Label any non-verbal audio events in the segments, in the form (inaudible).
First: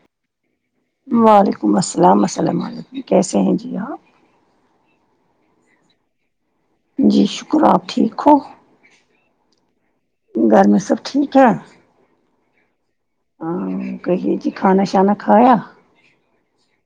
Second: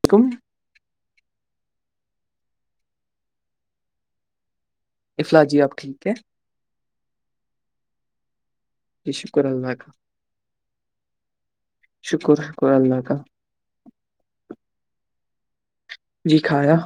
ولیکم وعلیکم السلام السلام علیکم کیسے ہیں جی افلا جی آپ ٹھیک ہے جی شکر آپ ٹھیک ہو جی شکر اللہ کا گھر میں سب ٹھیک ہے شکر شکر اللہ کاالی ہاں کہے جی کھانا شانا کھایا جی کھایا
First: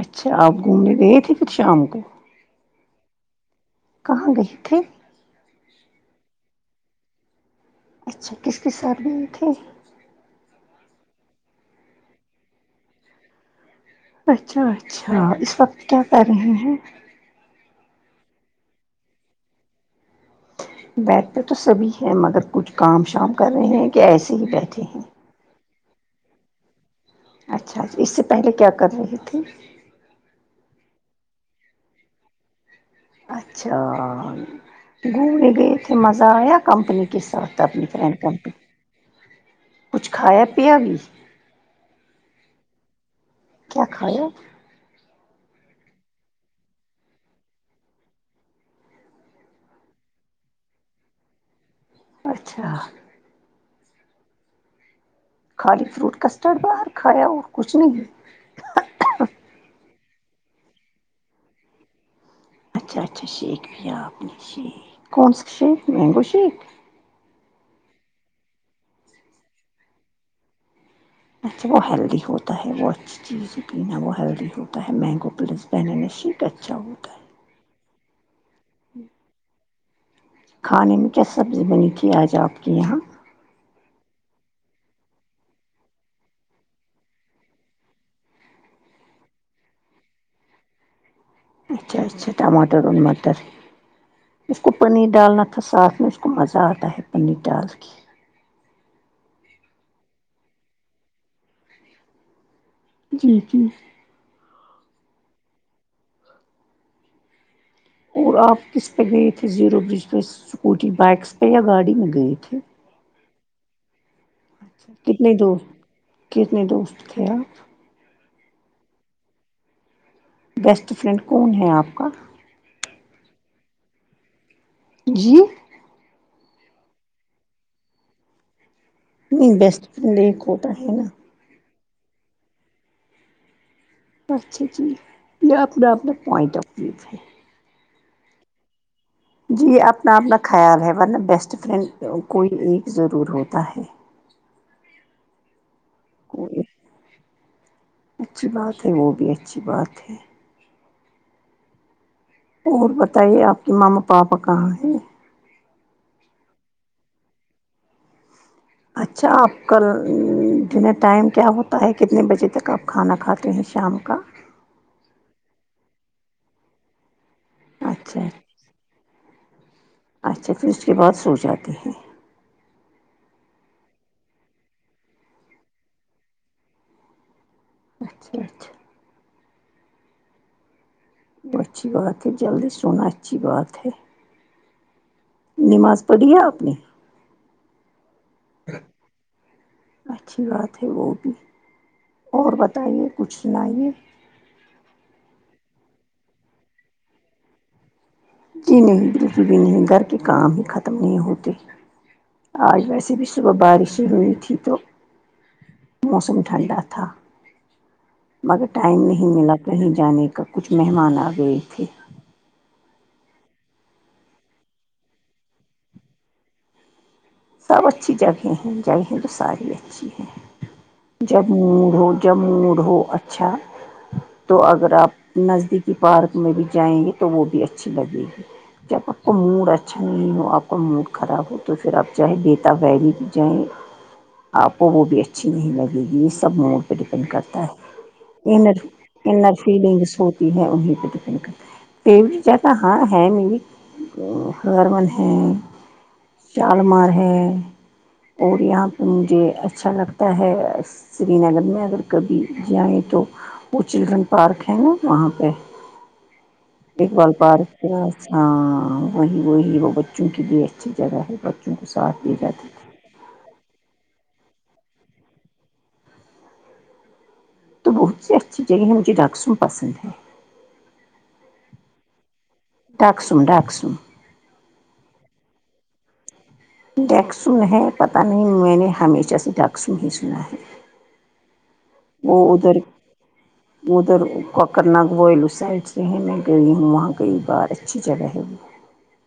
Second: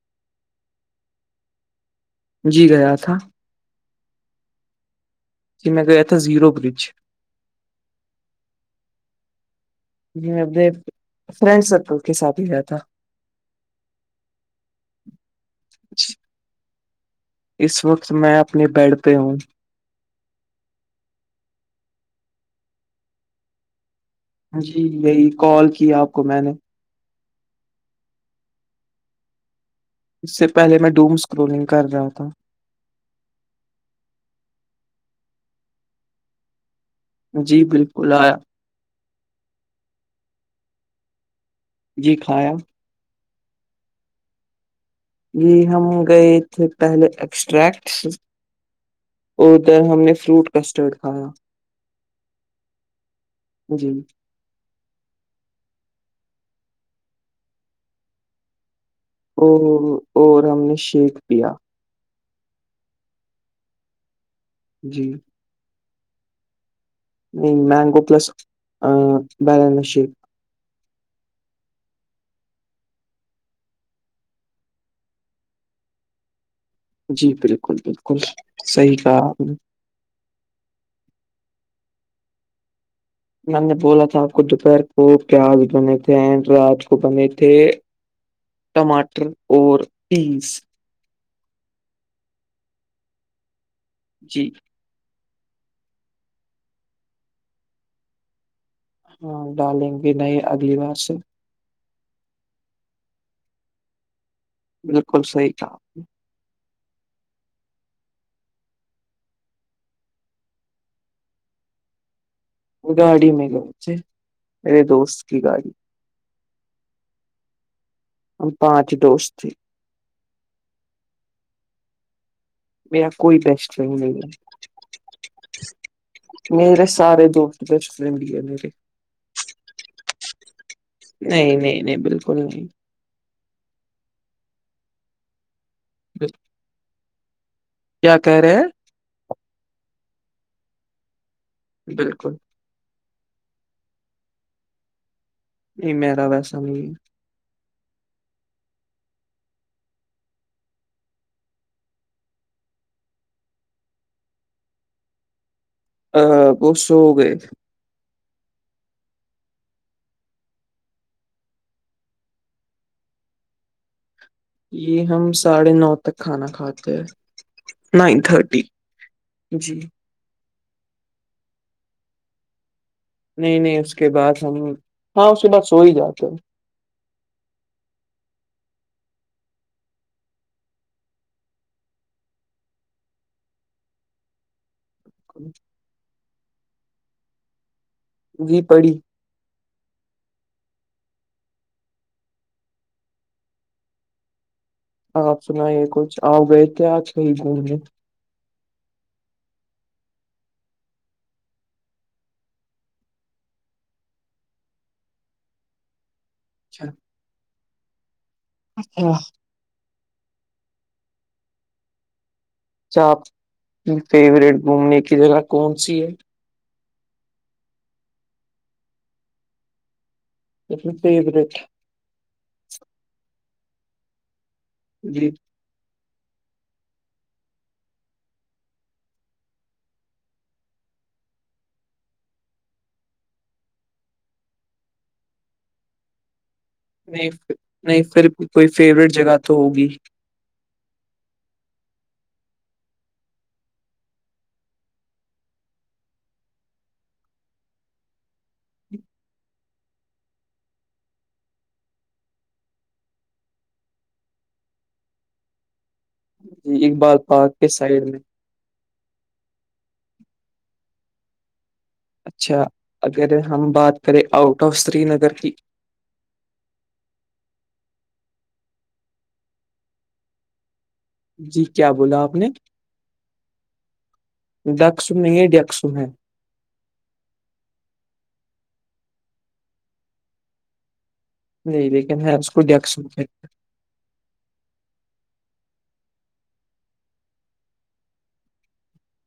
اچھا آپ گھومنے گئے تھے کچھ شام کو جی گیا تھا کہاں گئے تھے کہ م میں گی ا تھ ہ زیرو برج اچھا کس ک سات میں تھی میں اپنے فرینڈ سرکل کے ساتھ ہی گیا تھا اچھا اچھا اس وقت کیا جی۔ کر رہے ہیں اس وقت میں اپنی بیڈ پہ ہوں بٹھر تو سبھی ہے مگر کچھ کام شام کر رہے ہیں کہ ایسے ہی جی بیٹھے ہیں یہی کال کی آپ کو میں نے اچھا اچا اس سے پہلے کیا کر رہی تھی اس سے پہلے میں ڈوم اسکروننگ کر رہا تھا اچھا گھومنے گئے اے مزہ آیا کمپنی کا- کے ساتھ تھا جی اپنی بالکل فرینڈ آیا کمپنی کچھ کھایا پیا بھی? جی کھایا کیا کھا- جی ہم گئے تھے پہلے ایکسٹریکٹ- اور ادھر ہم نے فروٹ کسٹرڈ کھایا- اچھا- جی- خالی فروٹ کسٹرڈ باہر کھا اور کھ نہیں ہے- اور- اور ہم نے شیک پیا اچھا اچھا شیک بھی آپ نے شیک جی کون سا شیک مینگو شیک نہیں مینگو پلس بانسی- اچھا وہ ہیلدی ہوتا ہے وہ اچھا اس چیز سے پینا وہ ہیلدی ہوتا ہے مینگو پلس پہن نیک اچھا ہوتا ہے- جی بالکل- بالکل صحیح کہا آپ نے- کھانے میں کیا سبزی بنی تھی آج آپ کے یہاں- میںم نے بولا تھا آپ کو دوپہر کو پیاز بنے تھے اینڈ رات کو بنے تھے ٹماٹر اور پینس- اچھا- اچھا ٹماٹر وماٹر جی اس کو- پنیر ڈالنا تھا ساتفھ میں اس کو مزہ آتا ہے پنیر ڈال کے- ہاں ڈالیں گے نئے اگلی بار سے جی- جی بالکل صحیح تھا اور آپ کس پہ گئے تھے زیرو برج پہ اسکوٹی بائکس پہ یا گاڑی میں گئے تھے- گاڑی میں گاؤچ کتنے دوست کتنے دوست تھے آپ ہم پانچ ہی دوست تھے بیسٹ فرینڈ کون ہے آپ کا میرا کوئی بیسٹ فرینڈ نہیں ہے- جی میرے سارے دوست بچ فڈ ہے میرے می بیسٹ فرینڈ ہی کوٹ ہے نا- نہیں- نہیں- نہیں بالکل ہی نہیں- اچھا جی یہ اپنا- اپنا پوائنٹ آف ویو ہے- کیا کہہ رہے ہیں? جی اپنا -اپنا خیال ہے ورنہ بیسٹ فرینڈ بالکل کوئی ایک ضرور ہوتا ہے- نہیں میرا ویسا کوئی نہیں اچھی بات ہے وہ بھی اچھی بات ہے- اور بتائیے آپ کی ماما- پاپا کہاں ہے- ا بہت سو گئے اچھا آپ کال دنیں ٹائم کیا ہوتا ہے کتنے بجے تک آپ کھانا کھاتے ہیں شام کا- یہ ہم ساڑھے نو تک کھانا کھاتے ہیں نائن اچھا تھرٹی- جی اچھا پھر اس کے بعد سو جاتے ہیں- نہیں- نہیں اس کے بعد ہم ہاں اس کے بعد سو ہی جاتے- اچھا- اچھا وہ اچھی بات ہے جلدی سنا اچھی بات ہے- ہیں نماز پڑھییا اپنی گ پڑی اچھی بات ہے وہ بھی اور بتائیے کچھ سنائیے- آپ سنائیے کچھ آؤ گئے تھے آج کہی گھومنے جی نہیں بالکل بھی نہیں گھر کے کام ہی ختم نہیں ہوتے آج ویسے بھی صبح بارشیں ہوئی تھی تو موسم ٹھنڈا اچھا تھا مگر ٹائم اچھا نہیں ملا تھا کہیں جانے کا کچھ مہمان آ گئے تھے کیا آپ کی فیوریٹ گھومنے کی جگہ کون سی ہے سب اچھی جگہ ہیں جگہیں تو ساری اچھی ہے اپنی جب فیوریٹ م ج موڈ ہو اچھا تو اگر آپ جی نزدیک کہ پارک میں بھی جائیں گے تو وہ بھی اچھی لگے گی جب آپ کا موڈ اچھا نہیں ہو آپ کا موڈ خراب ہو تو پھر آپ چاہے بیتا ویلی جیں آپ کو وہ بھی اچھی نہیں لگے گی یہ سب موڈ پہ ڈیپینڈ نہیں پھر- کرتا نہیں پھر بھی ہے کوئی ان فیوریٹ جگہ تو انر ہوگی فیلنگس ہوتی ہے انیں پہ ڈیپینڈ کرتا ہے ٹیچاہ تو ہاں ہے میز ہارمن ہیں مار ہے اور یہاں پہ مجھے اچھا لگتا ہے سری نگر میں اگر کبھی جائیں تو وہ چلڈرن پارک ہے نا وہاں پہ جی اقبال پارک کے سائڈ میں ہاں وہی وہی وہ بچوں کے لیے اچھی جگہ ہے کو ساتھ لے اچھا جاتے ہیں اگر ہم بات کریں آؤٹ آف سری نگر کی تو بہت سی اچھی جگہ ہیں مجھے ڈاکسم پسند ہے جی کیا بولا آپ نے راکسوں راکسوں ڈیک سن نہیں ہے ڈیک سن ہے ڈیکسن ہے پتہ نہیں میں نے ہمیشہ سے ڈیکسن ہی سنا ہے نہیں لیکن ہے اس وہ کو ادھر ڈیکس ادھر کوکر ناگ ول اس سائڈ سے ہے میں گئی ہوں وہاں گئی بار اچھی جگہ ہے وہ ج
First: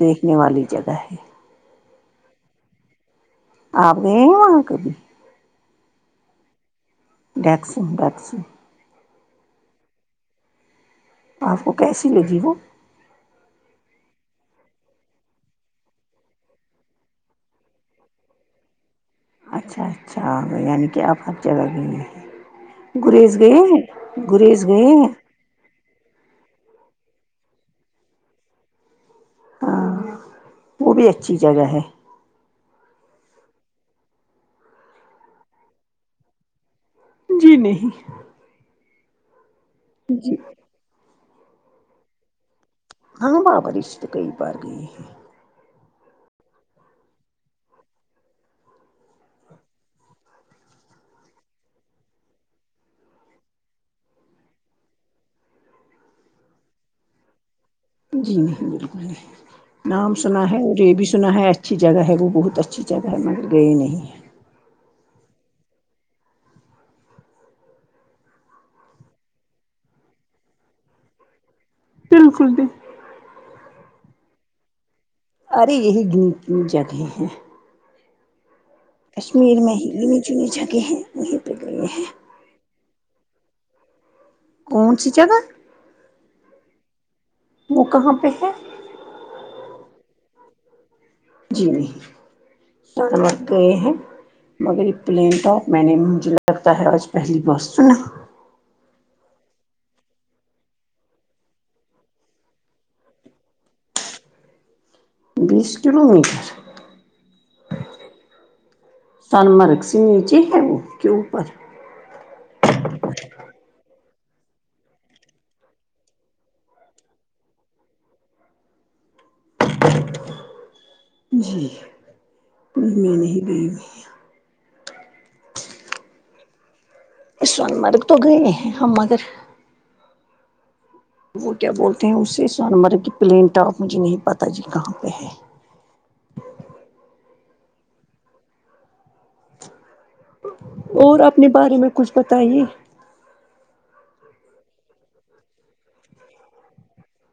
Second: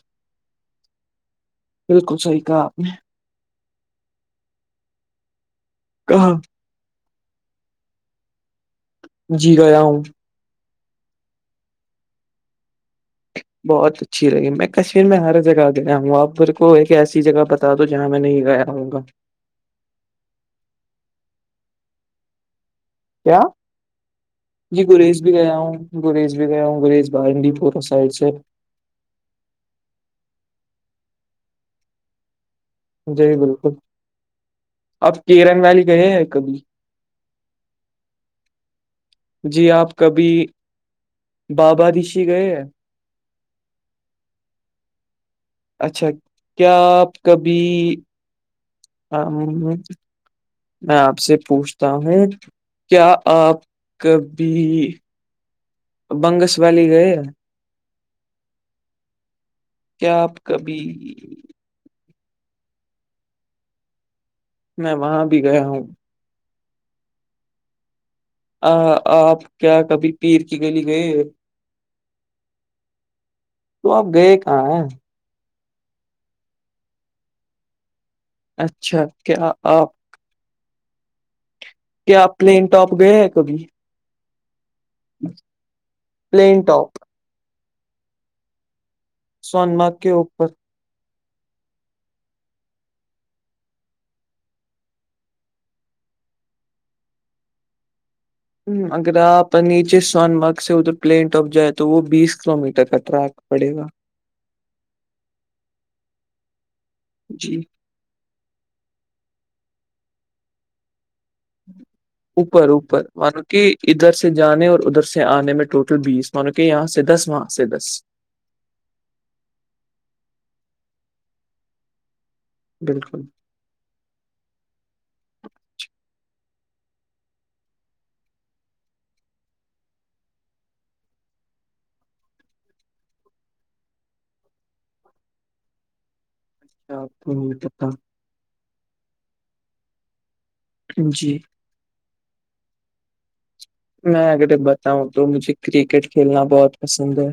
دیکھنے والی جگہ ہے بالکل صحیح کا آ نہیں آک بھی ہ دیکس دیکس جی گیا ہوں آپ کو کیسی لگی وہ بہت اچھی لگی میں کشمیر میں ہر جگہ گیا ہوں آپ بھر کو ایک ایسی جگہ بتا تو جہاں میں نہیں گیا رہوں گا اچھا اچھا یعنی کہ آپ ہر جگہ گے ہیں گریز کیا گئے گریز جی گئے گریز بھی گیا ہوں گریج بھی گیا ہوں گریج بارڈی پور سائڈ سے ہاں وہ بھی اچھی جگہ ہے جی بالکل آپ کیرن ویلی کہے ہیں کبھی جی نہیں جی آپ کبھی جی بابا دشی گئے ہیں ہاں بابا رشتے کئی بار گئے ہیں اچھا کیا آپ کبھی ہ ہ میں آپ سے پوچھتا ہوں کیا آپ کبھی بنگس والالی گئے جی ج بالکل ج نام کیا آپ سنا ہے اور کبھی رے بھی سنا ہے اچھی جگہ ہے وہ بہت اچھی جگہ ہے مگر گئی نہیں میں وہاں بھی گیا ہوں آ آپ کیا کبھی پیر کی گلی گئے بالکل بھی تو آپ گئے کہاں ہے ارے یہی گ جگہیں ہیں اچھا کیا کشمیر میں ہی آپ گنی چنی جگہ ہیں وہیں پہ گئی ہیں کیا آپ پلین اپ گئے ہیں کبھی کون سی جگہ پلین ٹاپ وہ کہاں پہ ہے سونما کے اوپر جی نہیں گئے ہیں مگر یہ پلین ٹاپ میں نے مجھے لگتا ہے آج پہلی بار س نا اگر آپ نیچے سون مارگ سے ادھر پلین ٹاپ جائے تو وہ بیس کلو میٹر کا ٹریک پڑے گا بیس کلو میٹر جی سنمرگ سے نیچے ہے وہ کے اوپر اوپر اوپر مانو کہ ادھر سے جانے اور ادھر سے آنے میں ٹوٹل بیس م کے یہاں سھس ص سدھس جی میں بالکل نہیں د گا سون مرگ تو گئے ہیں ہم مگر وہ کیا بولتے ہیں اسے سون مرگ کی پلین ٹاپ مجھے نہیں پتا جی کہاں پہ ہے آ اور جی اپنے بارے میں کچھ بتائیے میں اگر بتاؤں تو مجھے کرکٹ کھیلنا بہت پسند ہے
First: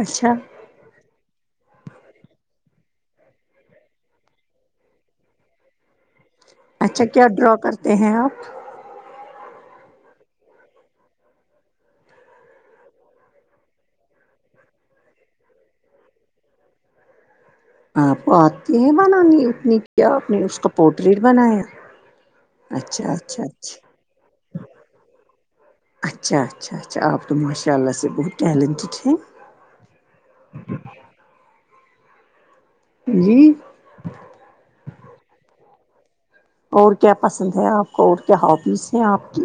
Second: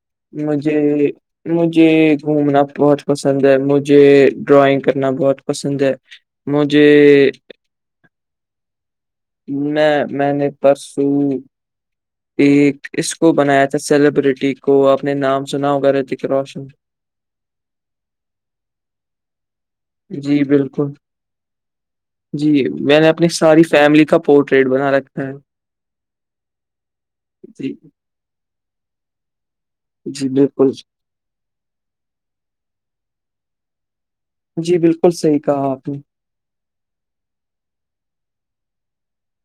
اچھا جی مجھے گھومنا بہت پسند ہے مجھے ڈرائنگ کرنا بہت پسند ہے اچھا اچھا کیا ڈرا کرتے ہیں آپ میں میں نے پرسوں ایک اسکو بنایا تھا سیلیبرٹی کو اپنے نام سناؤ کر رہے تھے کہ روشن آپ آتے ہیں بنانی اتنی کیا آپ نے جی اس کا بالکل پورٹریٹ بنایا جی میں نے اچھا اپنی اچھا ساری اچھا فیملی کا پورٹریٹ بنا رکھا ہے اچھا اچھا اچھا آپ تو ماشاء جی اللہ سے بہت ٹیلنٹیڈ ہیں جی بالکل جی جی بالکل صحیح کہا آپ نے اور کیا پسند ہے آپ کو اور کیا ہبیز ہیں آپ کی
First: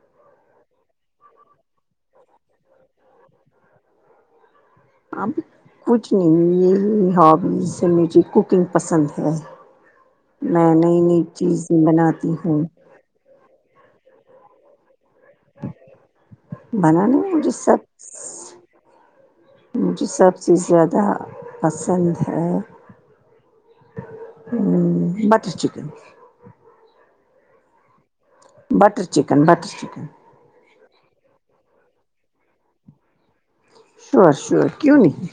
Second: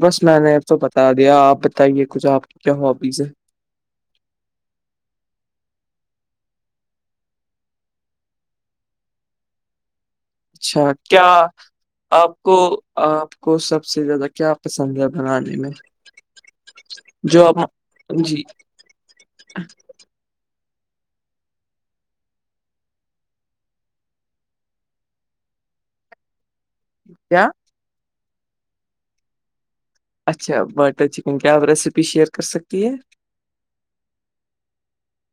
بس میں نے تو بتا دیا آپ بتائیے کچھ آپ کی کیا ہبیز ہے اب کچھ نہیں یہ ہابیز مجھے کوکنگ پسند ہے میں اچھا نئی نئی کیا چیزیں بناتی آپ کو ہوں آپ کو سب سے زیادہ کیا پسند ہے بنانے میں بنانے میں جو مجھے اب سب جی مجھے سب سے زیادہ پسند ہے ہ بٹر چکن کیا بٹر چکن بٹر چکن اچھا بٹر چکن کیا آپ ریسیپی شیئر کر سکتی ہیں شور شور کیوں نہیں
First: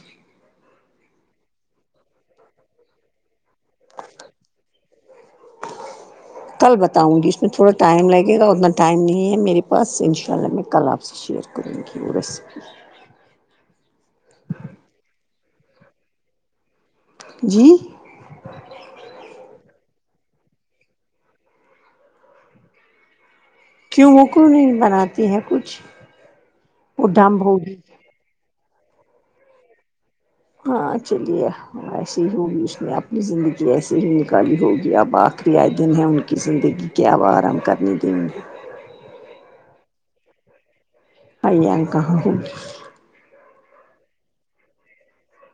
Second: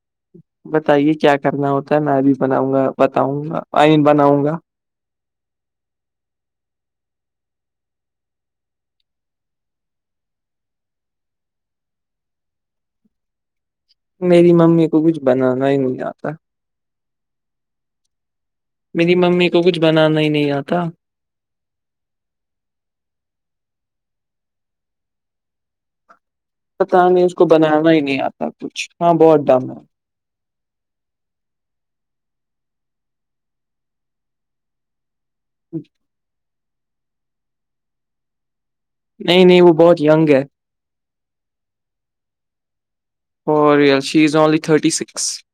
بتائیے کیا کرنا ہوتا ہے میں اب بناؤں گا بتاؤں گا آئین بناؤں گا (inaudible) کل بتاؤں گی اس میں تھوڑا ٹائم لگے گا اتنا ٹائم نہیں ہے میرے پاس ان شاء اللہ میں کل آپ سے شیئر کریں کی ریسپی میری ممی کو کچھ بنانا ہی نہیں آتا جی میری ممی کو کچھ بنانا ہی نہیں آتا کیوں وہ کیوں نہیں بناتی ہے کچھ پتا وہ نہیں اس کو ڈھمب ہوگی بنانا ہی نہیں آتا کچھ ہاں بہت ڈم ہے ہاں چلیے ایسی ہی ہوگی اس نے اپنی زندگی ایسے ہی نکالی ہوگی آ بات کرہ دن ہے ان کی زندگی کے آبارم کرنے دن ہے نہیں نہیں وہ بہت یگ ہے اور آ کہوں اور رل she's only thirty six (unintelligible) (inaudible)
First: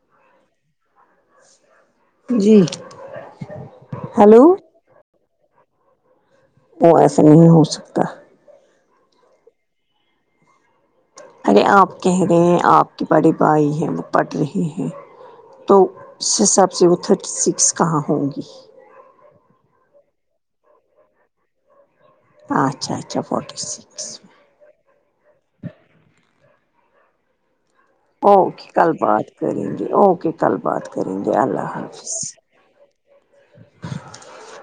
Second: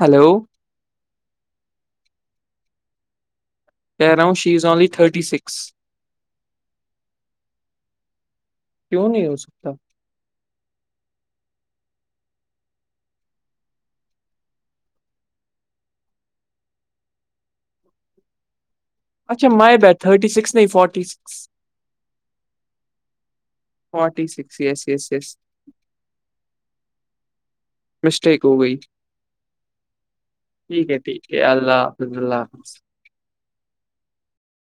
hello جی ہیلو (inaudible) (unintelligible) وہ ایسا نہیں ہو سکتا (unintelligible) کیوں نہیں ہو سکتا ارے آپ کہہ رہے ہیں آپ کی بڑی بھائی ہے وہ پڑھ رہی ہیں تو اس حساب سے وہ تھرٹی سکس کہاں ہوں گی اچھا مائیبٹ تھرٹی سکس نہیں فٹی سکس اچھا اچھا forty six forty six yes yes yes mistake ہو اوکے گئی کل بات کریں گے اوکے کل بات ٹھیک ہے کریں ٹھیک گے ہے اللہ حفظ حافظ اللہ حاظ